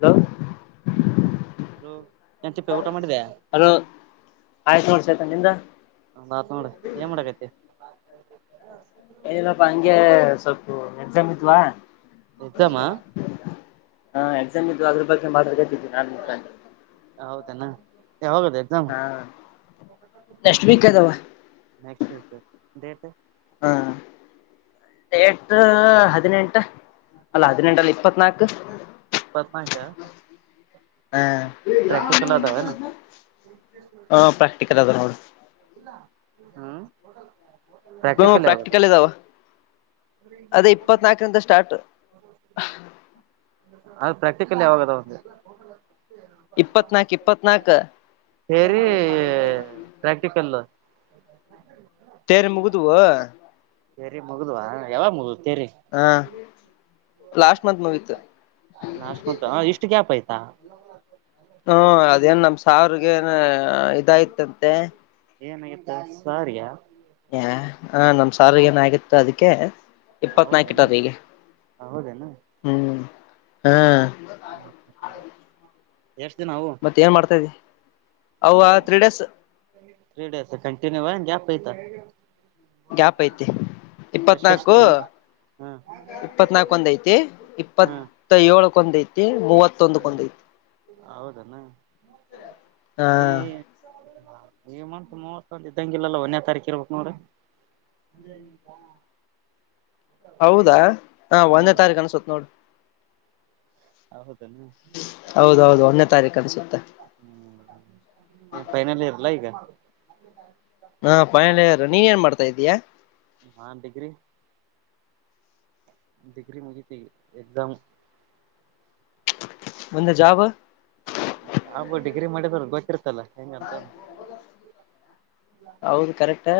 Hello hello ಏನ್ ತಿಪ್ಪೆ ಊಟ ಮಾಡಿದ್ಯಾ ಹಲೋ ಆಯ್ತು ನೋಡ್ ಸೈತಾನ ನಿಂದ ನಂದ್ ಆಯ್ತ ನೋಡ್ ಏನ್ ಮಾಡಕತ್ತಿ. ಏನಿಲ್ಲಪ್ಪ ಹಂಗೆ ಸ್ವಲ್ಪ ಎಕ್ಸಾಮ್ ಇದ್ವಾ ಎಕ್ಸಾಮ ಹಾ ಎಕ್ಸಾಮ್ ಇದ್ವಾ ಅದ್ರ ಬಗ್ಗೆ ಮಾತಾಡ್ಕತಿದ್ವಿ ನಾ ಮುಖಾ ಹೌದನ ಯಾವಾಗದೆ. ಹಾ ನೆಕ್ಸ್ಟ್ ವಿಕ್ ಅದಾವ ನೆಕ್ಸ್ಟ್ ವೀಕ್ ಡೇಟ ಹಾ ಡೆಟ್ ಹದಿನೆಂಟ ಅಲ್ಲ ಹದಿನೆಂಟಲ್ಲ ಇಪ್ಪತ್ನಾಲ್ಕ್ ಇಪ್ಪತ್ನಾಲ್ಕ್ ಹಾ ಅದಾವೇನು [unintelligible] ಹ ಪ್ರಾಕ್ಟಿಕಲ್ ಅದ ನೋಡು [unintelligible] ಹ್ಮ್ ಹು ಪ್ರಾಕ್ಟಿಕಲ್ ಇದಾವ ಅದೇ ಇಪ್ಪತ್ನಾಕರಿಂದ ಸ್ಟಾರ್ಟ್ ಅದ ಪ್ರಾಕ್ಟಿಕಲ್ ಯಾವಾಗದವ ಅಂದೆ ಇಪ್ಪತ್ನಾಕ್ ಇಪ್ಪತ್ನಾಕ ಥೇರೀ ಪ್ರಾಕ್ಟಿಕಲ್ [unintelligible] ಥೆರಿ ಮುಗದುವ ಥೇರಿ ಮುಗುದುವಾ ಯಾವಾಗ ಮುಗುದುವ ಥೇರಿ ಹಾ ಲಾಸ್ಟ್ ಮಂತ್ ಮುಗಿತ್ತ್. ಲಾಷ್ಟ ಮಂತ್ ನ ಇಷ್ಟ್ ಗ್ಯಾಪ್ ಆಯ್ತಾ ಹ್ಮ ಅದೇನ್ ನಮ್ ಸಾವ್ರಗ ಏನೋ ಇದಾಯ್ತಂತೆ. ಏನಾಗಿತ್ತ ಸರ್ಗಾ. ಹ ನಮ್ ಸರ್ಗ್ ಏನಗತ್ತು ಅದಕ್ಕೆ. ಇಪ್ಪತ್ನಾಕು ಇಟ ಹೌದೇನು ಈಗೆ ಹೌದೇನು ಹ್ಮ್ ಹ ಎಷ್ಟ ದಿನ [unintelligible] ಮತ್ತೆ ಏನ್ ಮಾಡ್ತಾತ ಇದಿಯಾ ಅವ್ವ three days three days continue [unintelligible] gap ಐತ. ಗ್ಯಾಪ್ ಐತಿ ಎಷ್ಟೆಷ್ಟು ಇಪ್ಪತ್ನಾಕು. ದಿನ ಹ್ಮ್ ಇಪ್ಪತ್ನಾಲ್ಕ ಒಂದ ಐತಿ ಹ್ಮ್ ಇಪ್ಪತ್ತ ಏಳಕ್ ಒಂದ ಐತಿ ಮೂವತ್ತೊಂದಕ್ಕ ಒಂದ [unintelligible] ಹೌದನ [unintelligible] ಹಾ [unintelligible] ಈ ಮಂತ್ ಮೂವತ್ತೊಂದ್ ಇದ್ದಂಗಿಲ್ಲಲ್ಲ ಒನ್ನೆ ತಾರೀಕ ಇರ್ಬೇಕ್ ನೋಡಿ. [unintelligible] ಹೌದಾ ಹಾ ಒಂದೇ ಹ್ಮ್ ತಾರೀಕು ಅನ್ಸತ್ ನೋಡ್ ಹೌದೇನು. ಹೌದೌದು ಒಂದೇ ತಾರೀಕು ಅನಸುತ್ತೆ. ಹ್ಮ್ ಏನ್ ಫೈನಲ್ ಇಯರ್ ಅಲ್ಲ ಈಗ. [unintelligible] ಹಾ ಫೈನಲ್ [unintelligible] ನೀನ್ ಏನ್ ಮಾಡ್ತಾ ಇದಿಯಾ. ನಾನ್ ಡಿಗ್ರಿ. ಡಿಗ್ರಿ ಮುಗಿತಿಗ್ ಎಕ್ಸಾಮ್. ಮುಂದೆ ಜಾಬ್. [unintelligible] ಡಿಗ್ರಿ ಮಾಡಿದ್ರ ಗೊತ್ತಿರ್ತಲ್ಲ ಹೆಂಗ ಅಂತ. ಹೌದು [unintelligible] ಕರೆಕ್ಟ್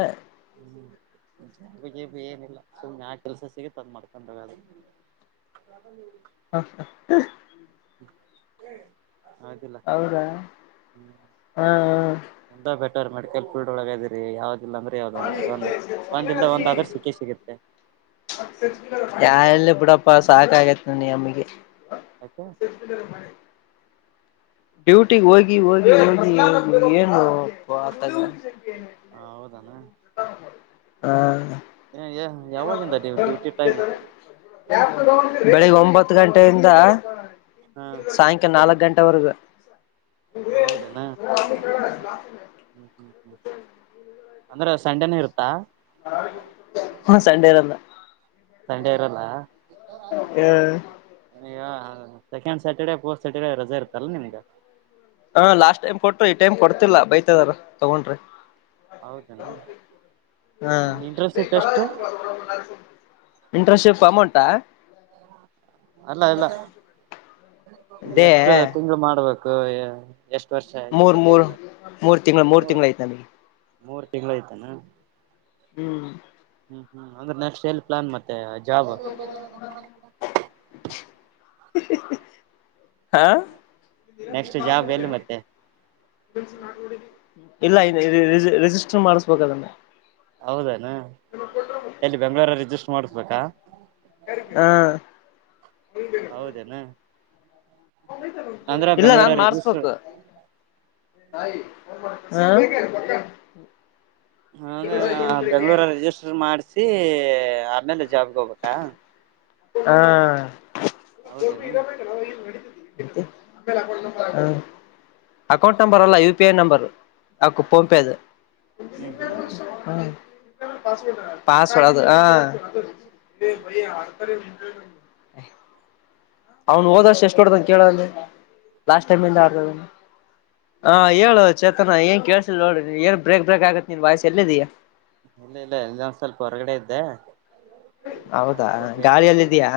ಹ್ಮ್ [unintelligible] ಏನಿಲ್ಲ ಸುಮ್ನೆ ಯಾ ಕೆಲ್ಸ ಸಿಗತ್ ಅದ್ ಮಾಡ್ಕೊಂಡ [unintelligible] [unintelligible] ಹಾ ಹಾ [unintelligible] [unintelligible] ಹೌದಿಲ್ಲ ಹೌದಾ ಹ್ಮ್ ಹಾ ಹ. [unintelligible] ಬೆಟರ್ ಮೆಡಲ್ ಫೀಲ್ಡ್ ಒಳಗ ಇದಿರಿ ಯಾವ್ದದಿಲ್ಲ [unintelligible] [unintelligible] ಒಂದಲ್ ಒಂದ ಆದ್ರ ಸಿಕ್ಕೆ ಸಿಗುತ್ತೆ. [unintelligible] ಎಲ್ಲಿ ಬಿಡಪ್ಪ ಸಾಕ ಆಗೇತ್ [unintelligible] ಯಾಕೆ [unintelligible] ಡ್ಯೂಟಿಗೆ ಹೋಗಿ ಹೋಗಿ ಹೋಗಿ ಏನು ಅಬ್ಬಾ [unintelligible] ಹೌದಾನ. ಹಾ [unintelligible] ನೀವು ಡ್ಯೂಟಿ ಟೈಮ್ [unintelligible] ಬೆಳಿಗ್ಗೆ ಒಂಬತ್ತು ಗಂಟೆಯಿಂದ ಹಾ ಸಾಯಂಕ ನಾಲ್ಕ್ ಗಂಟೆವರೆಗು. ಹೌದನಾ. ಅಂದ್ರೆ ಸಂಡೆನ ಇರುತ್ತಾ. ಹು ಸಂಡೇ ಇರುತ್ತೆ. ಸಂಡೆ ಇರಲ್ಲ. ಈಗ ಸೆಕೆಂಡ್ ಸ್ಯಾಟರ್ಡೆ ಫೋರ್ತ್ ಸ್ಯಾಟರ್ಡೆ ರಜೆ ಇರ್ತಾಲ್ಲ ನಿನ್ಗ. ಹಾ ಲಾಸ್ಟ್ ಟೈಮ್ ಕೊಟ್ರ ಈ ಟೈಮ್ ಕೊಡತಿಲ್ಲ ಬೈತಇದಾರೆ ತಗೊಂಡ್ರೆ. ಹೌದೇನಾ ಹಾ. ಇಂಟರ್ನ್ಶಿಪ್ ಎಷ್ಟು ಇಂಟ್ರಶಿಪ್ ಅಮೌಂಟಾ. ಅಲ್ಲ ಇಲ್ಲ ದೇ ಎಷ್ಟು ತಿಂಗಳು ಮಾಡ್ಬೇಕು. ಹ್ಮ್ ಎಷ್ಟಪರ್ಷ ಮೂರ್ ಮೂರ್ ಬಿಟ್ಟಿರದು ಮೂರ್ ತಿಂಗಳ ಮೂರ್. ತಿಂಗಳ ಐತ್ ನಮಗೆ ಮೂರು ತಿಂಗಳು ಆಯತನ. ಹ್ಮ್ ಹ್ಮ್ ಹ್ಮ್ ಅಂದ್ರೆ ನೆಸ್ಟ್ ಎಲ್ ಪ್ಲಾನ್ ಮತ್ತೆ. ಜಾಬ್ [inaudible] ಹಾ ನೆಕ್ಸ್ಟ್ ಜಾಬ್ ಎಲ್ಲಿ ಮತ್ತೆ. ಇಲ್ಲ ರಿ ರ್ರೀ...... ರಿಜಿಸ್ಟರ್ ಮಾಡಸ್ಬೇಕ ಅದನ್ನ. ಹೌದನ ಎಲ್ಲಿ ಬೆಂಗ್ಳೂರಲ್ಲಿ ರಿಜಿಸ್ಟ್ರ್ ಮಾಡಸಬೇಕಾ. ಹಾ ಹೌದೇನ. ಇಲ್ಲ ಬೆಂಗ್ಳೂರ ನಾನ್ ರಿಜಿಸ್ಟರ್ ಮಾಡಸ್ಬೇಕು. ಹಾ ಹಂಗಾರ ಬೆಂಗ್ಳೂರಲಿ ರಿಜಿಸ್ಟರ್ ಮಾಡ್ಸಿ ಆಮೇಲೆ ಜಾಬ್ಗೆ ಹೋಗಬೇಕಾ. ಆ. ಹೌದನು. ೇಲೆ [inaudible] ಅಕೌಂಟ್ ನಂಬರ್ ಅಲ್ಲ ಯುಪಿಐ ನಂಬರ್ ಆಕ್ ಫೋನ್ಪೇದು. ಹ್ಮ್ ಹ್ಮ್ ಹ ಪಸಳೋಗ ಹ. ಇ ಭೈಯ ಆತಾರೆ ನಿ. ಅವ್ನು ಹೋದಷ್ಟ ಎಷ್ಟ ಹೊಡದಾನ ಕೇಳಲ್ಲಿ ಲಾಸ್ಟ್ ಟೈಮ ಆತ ಹ ಹೇಳ. ಚೇತನಾ ಏನ್ ಕೇಳಸಿಲ್ಲ ನೋಡ್ ಏನ್ ಬ್ರಕ್ ಬ್ರೇಕ್ ಆಗೆ ನಿನ್ ವೈಯಸ್ ಎಲ್ಲಿದಿ ಇಲ್ಲ ಇಲ್ಲ ಇಂದೊ ಒಂದ ಸ್ವಲ್ಪ ಹೊರಗಡೆ ಇದ್ದೆ. ಹೌದಾ ಅದಕ್ಕೆ ಬ್ರೇಕ್ ಆಯ್ತು ಗಾಳಿಯಲ್ಲಿದ್ದಯಾ.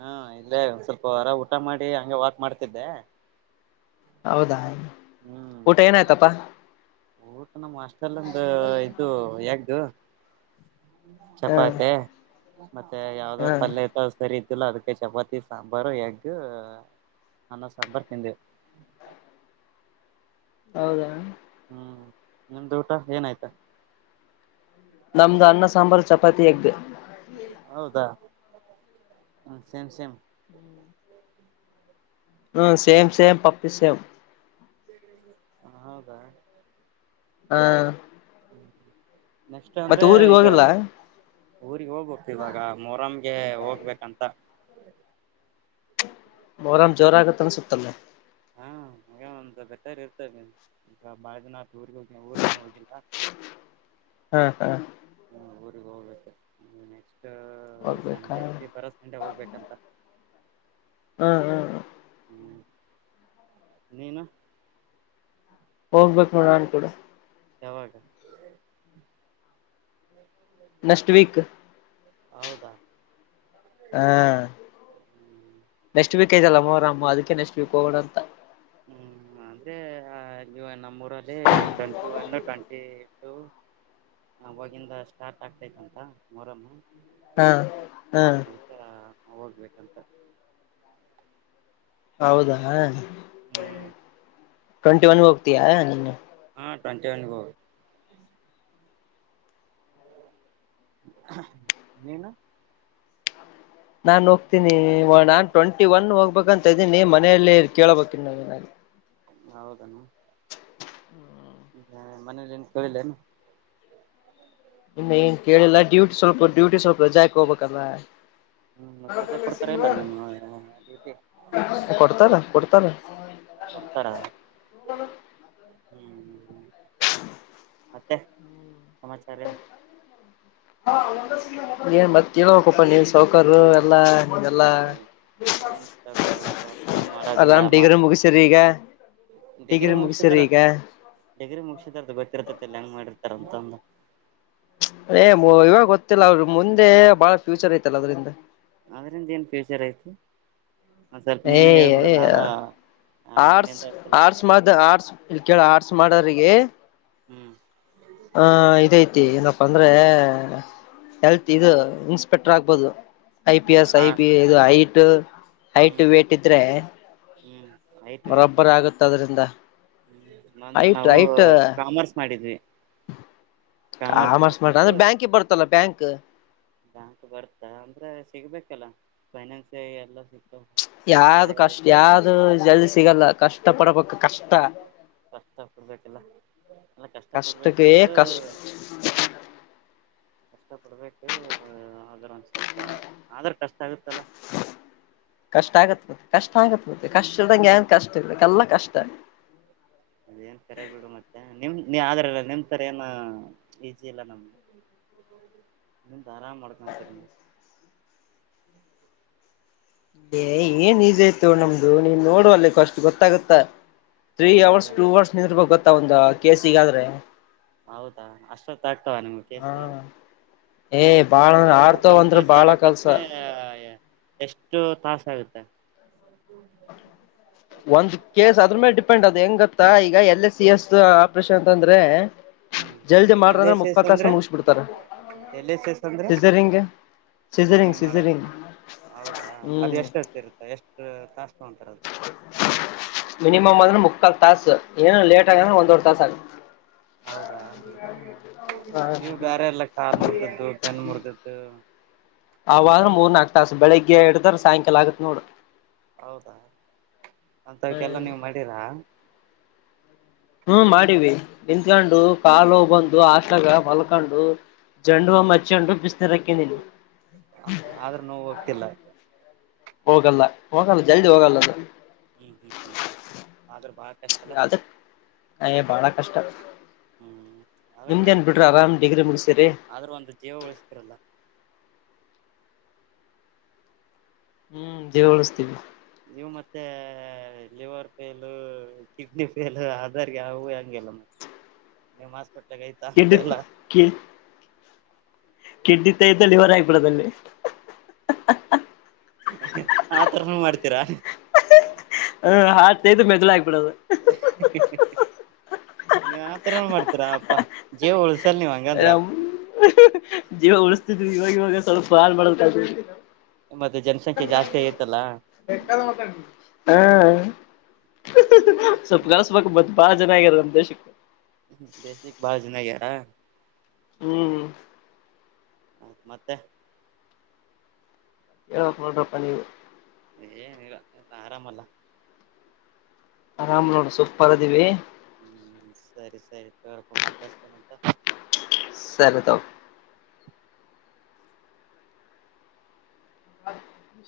ಹಾ ಇಲ್ಲೇ ಒಂದ್ ಸ್ವಲ್ಪ ಹೊರ ಊಟ ಮಾಡಿ ಹಂಗೆ ವಾಕ್ ಮಾಡ್ತಿದ್ದೆ. ಹೌದಾ ಹ್ಮ್ ಊಟ ಏನಾಯ್ತಪ್ಪಾ. ಊಟ ನಮ್ಮ್ ಹಾಷ್ಟಲ್ಲಂದು ಇದು ಯಗ್. ಹ ಚಪಾತಿ ಮತ್ತೆ ಯಾವ್ದೋ ಹ ಪಲ್ಯ ಇತ್ತು ಸರಿ. ಯಲ್ಲಾ ಅದಕೆ ಚಪಾತಿ ಸಾಂಬಾರ್ ಎಗ್ ಅನ್ನ ಸಾಂಬಾರ್ ತಿಂದೆ. ಹೌದಾನು. ಹ್ಮ್ ನಿಮ್ದು ಊಟ ಏನ ಆಯ್ತಾ. ನಮ್ದು ಅನ್ನ ಸಾಂಬಾರ್ ಚಪಾತಿ ಎಗ್. ಹೌದಾ ಹ ಸೇಮ್ ಸೇಮ್. ಹ್ಮ ಸೇಮ್ ಸೇಮ್ ಪಪ್ಪಿ ಸೇಮ್. ಹ ಹೌದಾ. ಆ. ನೆಕ್ಸ್ಟ್ ಅಂದ್ರೆ ಊರಿಗೆ ಈಗ. ಹೋಗಿಲ್ಲ ಊರಿಗೆ ಹೋಗ್ಬೇಕು ಇವಾಗ ಮೊರಂಗೆ ಹೋಗ್ಬೇಕಂತ ಮುರಂ ಜೋರ ಆಗುತ್ತ ಅನ್ಸುತ್ತಲ್ಲ. ಹ್ಮ್ ಹಂಗ್ ಒಂದು ಬೆಟರ್ ಇರ್ತವೆ ಈ ಬಾಳ ದಿನ ಊರಿಗೆ ಹೋಗ ಊರ್ಗೇನು ಹೋಗಿಲ್ಲ. ಹಾ ಹಾ ಹ್ಮ ಊರಿಗ್ ಹೋಗ್ಬೇಕ ನೆಕ್ಸ್ಟ್ ಹೋಗ್ಬೇಕಾ ಸಂಡೆ ಹಾ ಅ ಬರೋ ಸಂಡೆ ಹೋಗ್ಬೇಕಂತ. ಹ್ಮ್ ಹ್ಮ್ ಹ್ಞ ನೀನು ಹೋಗ್ಬೇಕು ನೋಡ ನಾನ್ ಕೂಡ ಯಾವಾಗಾ ನೆಕ್ಸ್ಟ್ ವೀಕ್ ಹೌದಾ ಹಾ ಹ್ಮ್ ನೆಕ್ಟ್ ವೀಕ್ ಐತಲ್ಲ ಮೋಹರೊಮ್ ಅದಕ್ಕೆ ನೆಕ್ಸ್ಟ್ ವೀಕ್ ಹೋಗೋಣ ಅಂತ ಹ್ಮ್ ಅಂದ್ರೆ ನಮ್ಮ್ ಊರಲ್ಲಿ ಟ್ವೆಂಟಿ ಒನ್ ಟ್ವೆಂಟಿ ಟು ಹ ಅವಾಗಿಂದ ಸ್ಟಾರ್ಟ್ ಆಗ್ತೈತ್ತುಂತಾ ಮೊಹರಮೂ ಹಾ ಹಾ [unintelligible] ಈಗ ಹೋಗ್ಬೇಕಂತ ಹೌದಾ ಹ್ಮ್ ಟ್ವೆಂಟಿ ಒನ್ ಹೋಗತಿಯಾನ್ನ ಹಾಂಟ್ವೆಂಟಿನ್ ಒನ್ ಹೋಗೋ ನೀನು ನಾನ್ ಹೋಗ್ತೀನಿ ನಾನ್ ಟ್ವೆಂಟಿ ಒನ್ ಹೋಗ್ಬೇಕಂತ ಇದ್ದೀನಿ ಮನೆಯಲ್ಲಿ ಕೇಳಬೇಕಿ ನ ಹೌದನು ಮನೆಲ್ಲಿ ಕೇಳಲ್ಲನು ಇನ್ನು ಏನ್ ಕೇಳಿಲ್ಲ ಡ್ಯೂಟಿ ಸ್ವಲ್ಪ ಡ್ಯೂಟಿ ಸ್ವಲ್ಪ ರಜಾ ಹಾಕಿ ಹೋಗ್ಬೇಕಲ್ಲ ಹ್ಮ್ ಮತ್ರ ರಜಾ ಕೊಡ್ತಾರ ಇಲ್ಲ ನಿಮ್ಮ ಕೊಡ್ತಾರ ಕೊಡ್ತಾರ ಕೊಡ್ತಾರಾ ಹ್ಮ್ ಹ್ಮ್ ಹ್ಮ್ ಮತ್ತೆ ಸಮಾಚಾರ ಎನ್ ಏನ್ ಮತ್ತ ಹೇಳಬೇಕಪ್ ನೀವು ಸೌಕಾರು ಎಲ್ಲಾ ದೆಲ್ಲಾ ಏನ್ ಓಡಪ್ಪ ಫೋನ್ ಮಾಡೋದಿಲ್ಲ ಆರಾಮ ಡೀಗ್ರಿ ಮಾತಾ ಮುಗಸ್ರಿ ಈಗ ಡಿಗ್ರಿ ಮುಗಿಸಿರಿ ಈಗ ಡಿಗ್ರಿ ಮುಗಸಿದ ಅಂತದು ಗೊರ್ತೈತಿಲ್ಲ ಹೆಂಗ ಮಾಡಿರ್ತಾರ ಅಂತಂದಂದು ಏ ಇವಾಗ ಗೊತ್ತಿಲ್ಲ ಅದರ ಮುಂದೆ ಬಾಳ ಫ್ಯೂಚರ್ ಐತಲ್ಲ ಅದ್ರಿಂದ ಅದರಿಂದ ಏನ್ ಫ್ಯೂಚರ್ ಐತ ಏ ನಾನು ಆರ್ಟ್ಸ್ ನಿನ್ನಿಂದ ಸ್ವಲ್ಪ ಆರ್ಟ್ಸ್ ಮ ಆರ್ಟ್ಸ್ ಇಲ್ಲಿ ಕೇಳ ಆರ್ಟ್ಸ್ ಮಾಡ್ರಿಗೆ ಹ್ಮ್ ಹ ಇದಐತಿ ಏನಪ್ಪಾ ಅಂದ್ರೆ ಹೇಲ್ತ್ ಇದು ಇನ್ಸ್ಪೆಕ್ಟರ್ ಆಗ್ಬಹದು ಐ ಪಿ ಹ್ಮ್ ಎಸ್ ಹ ಐ ಪಿ ಇದು ಐಟ್ ಹೈಟ್ ವೇಟ್ ಇದ್ರೆ ಹೂ ಬರೋಬ್ಬರ್ ಆಗುತ್ತ ಅದ್ರಿಂದ ಅಂದ್ರೆ ಹೈಟ್ ನಾವು ಹೈಟ್ ಕಾಮರ್ಸ್ ಮಾಡಿದ್ವಿ ಕಾಮರ್ಸ್ ಮಾಡ ಅಂದ್ರೆ ಬ್ಯಾಂಕ ಬರ್ತಲ್ಲ ಬ್ಯಾಂಕ್ ಬ್ಯಾಂಕ್ ಬರ್ತಾ ಅಂದ್ರೆ ಸಿಗ್ಬೇಕಲ್ಲ ಫೈನಾನ್ಸ್ ಎಲ್ಲ ಸಿಗ್ತ ಯಾರದ್ದ ಕಷ್ಟ ಯಾವ್ದು ಜಲ್ದಿ ಸಿಗಲ್ಲ ಕಷ್ಟ ಪಡಬೇಕ ಕಷ್ಟ ಕಷ್ಟ ಪಡ್ಬೇಕಲ್ಲ ಎಲ್ಲ ಕಷ್ಟ ಪಡ್ಬೇಕ್ ಕಷ್ಟಕ್ಕೆ ಬಿಡು ಕಷ್ಟ [unintelligible] ಕಷ್ಟ ಪಡ್ಬೇಕು ಅಂದ್ರ ಒಂದ ಸ್ವಲ್ಪ ಆದ್ರ ಕಷ್ಟ ಆಗುತ್ತಲ್ಲ ಕಷ್ಟ ಆಗತ್ ಮತ್ತೆ ಕಷ್ಟ ಆಗತ್ ಮತ್ತೆ ಕಷ್ಟ ಇರ್ದಂಗೆ ಏನ್ ಕಷ್ಟ ಇರ್ಲಿ ಎಲ್ಲ ಕಷ್ಟ ಆಗ ಅದೇನ್ ಕರೆ ಬಿಡು ಮತ್ತೆ ನಿಮ ನೀ ಆದ್ರಲ್ಲ ನಿಮ್ ತರ ಏನ ಈಸಿ ಇಲ್ಲ ನಮಗೆ ನಿಮ್ದ್ ಆರಾಮ್ ಮಾಡ್ಕೊಂತೀರಿ ನೀವು ಎ ಏನ್ ಈಜಿ ಆಯ್ತು ನಮ್ದು ನೀನ್ ನೋಡು ಅಲ್ಲಿ ಫಸ್ಟ್ ಗೊತ್ತಾಗುತ್ತಾ ತ್ರೀ ಅವರ್ಸ್ ನೀವು ಟೂ ಅವರ್ಸ್ ನಿಂದ್ರುಬೇಕ್ ಗೊತ್ತಾ ಒಂದು್ ಕೆಸಿಗಾದ್ರೆ ಹೌದಾ ಅಷ್ಟೊತ್ತ ಆಗ್ತಾವ ನಿಮ್ಗೆ ಹ ಕೇಸ್ ಹಾ ಏ ಬಾಳ ಅಂದ್ರೆ ಆಡ್ತಾವ ಒಂದ ಅಂದ್ರ ಕೇಸ್ ಬಾಳ ಕೆಲ್ಸ ಆಗಕಂದ್ರೆ ಎಷ್ಟು ತಾಸ ಆಗುತ್ತೆ ಹ್ಮ ಒಂದ್ ಕೇಸ್ ಅದ್ರ ಮೇಲೆ ಡಿಪೆಂಡ್ ಅದ್ ಹೆಂಗತ್ತಾ ಈಗ L S C S operation ಅಂತಂದ್ರೆ ಹ್ಮ್ ಜಲ್ದಿ ಮಾಡ್ರ ಎಲ್ ಅಂದ್ರ ಎಸ್ ಎಸ್ ಮುಕ್ಕಲತ್ತಾಸಗೆ ಅಂದ್ರೆ ಮುಗಸಿ ಬಿಡ್ತಾರ ಸೀಸರಿನ್ ಗೆ ಸೀಸರಿನ್ ಮಾಡಕ್ ಹೌದಾ ಅದು ಹ್ಮ್ ಎಷ್ಟಷ್ಟ ಇರುತ್ತ ಎಷ್ಟು ತಸ್ ತಗೊಂತರ ಮಿನಿಮಮ ಅಂದ್ರು ಮುಕ್ಕಾಲ ತಾಸು ಏನ ಲೇಟ್ ಆಗ ಒಂದವರೆ ತಾಸು ಆಗ ಹೌದಾ ನೀವು ಬೇರೆಲ್ಲ ಕಾಲ್ ಮುರಿದದ್ದು ಬೆನ್ ಮುರಿದ್ದು ಅವಾದ್ರ ಮೂರ್ ನಾಕ್ ತಾಸ ಬೆಳಗ್ಗೆ ಇಡುದ್ರೆ ಸಾಯಂಕಾಲ ಆಗತ್ ನೋಡು ಹೌದಾ ಅಂತವ್ಕ್ಕೆಲ್ಲ ನೀವು ಮಾಡೀರಾ ಹ್ಮ್ ಮಾಡಿವವಿ ನಿಂಕೊಂಡು ಕಾಲು ಬಂದು ಹಾಸ್ಟೇಲಾಗ್ ಮಲ್ಕೊಂಡು ಹ್ಮ್ ಜಂಡೂಬಾಂಬ್ ಹಚ್ಚಕೊಂಡು ಬಿಸ್ನೆರ್ ಅಕೊಂಡೀವಿ ಆದ್ರ ನೋವ್ ಹೋಗ್ತಿಲ್ಲ ಹೋಗಲ್ಲ ಹೋಗಲ್ಲ ಜಲ್ದಿ ಹೋಗಲ್ಲ ಅದು ಹ ಹ ಆದ್ರೂ ಬಾಳ ಕಷ್ಟ ಅಲ ಹೆ ಬಾಳ ಕಷ್ಟ ಹ್ಮ್ ಆದ್ರ ನಿಮ್ದ್ ಏನ್ ಗ್ರೇಟ್ ಬಿಡ್ರಿ ಆರಾಮ್ ಡಿಗ್ರಿ ಮುಗಸಿರಿ ಆದ್ರ ಒಂದು ಜೀವ ಉಳುಸ್ತಿರಲ್ಲ ಹ್ಮ್ ಜೀವ ಉಳಿಸ್ತೀವಿ ನೀವು ಮತ್ತೆ ಲಿವರ್ ಫೇಲು ಕಿಡ್ನಿ ಫೇಲ್ ಅದಾರ್ ಹ ಹೆಂಗಗೆಲ್ಲ ನಿಮ್ ಹಾಸ್ಪಿಟ್ಲ್ಗ್ ಐತ ಅಂತ ಎಲ್ಲ ಕೀ ಕಿಡ್ನಿ ತಗೆದ್ ಲಿವರ್ ಹಾಕಿಬಿಡೋದಲ್ಲೆ ಆತರನು ಮಾಡ್ತೀರಾ ಹ್ ಹಾರ್ಟ್ ತೆಗ್ದ್ ಮೆದುಳು ಹಾಕ್ಬಿಡೋದು ನೀವ್ ಆತರನು ಮಾಡ್ತೀರಾಪ್ಪ ಜೀವ ಉಳಸಲ್ ನೀವ್ ಹಂಗಂದ್ರ ಜೀವ ಉಳಸ್ತಿದ್ವಿ ಇವಾಗ ಇವಾಗ ಸ್ವಲ್ಪ ಹಾಳ್ ಮಾಡದ ಕಲತಿದಿವಿ ಮತ್ತೆ ಜನಸಂಖ್ಯೆ ಜಾಸ್ತಿ ಆಗೆತ್ತಲ್ಲಾ ಹಾ ಸ್ವಲ್ ಕಳುಸ್ಬೇಕು ಮತ್ ಬಾಳ ಜನ ಆಗ್ಯಾರ ನಮ್ ದೇಶಕ್ಕ ದೇಶಕ್ಕೆ ಬಾಳ ಜನ ಆಗ್ಯರ ಹ್ಮ್ ಆಯ್ತ್ ಮತ್ತೆ ಹೇಳ್ಬೇಕ್ ನೋಡ್ರಪ್ಪಾ ನೀವು ಏನಿಲ್ಲ ಎಲ್ಲ ಆರಾಮಲ್ಲ ಆರಾಮ್ ನೋಡ ಸೂಪರ್ ಅದಿವಿ ಹ್ಮ್ ಸರಿ ಸರಿ ತಾಗೊರಪ್ಪ ಮತ್ತ ಹಚ್ಚತನಿ ಅಂತ ಸರಿ ತಗೋ ಹ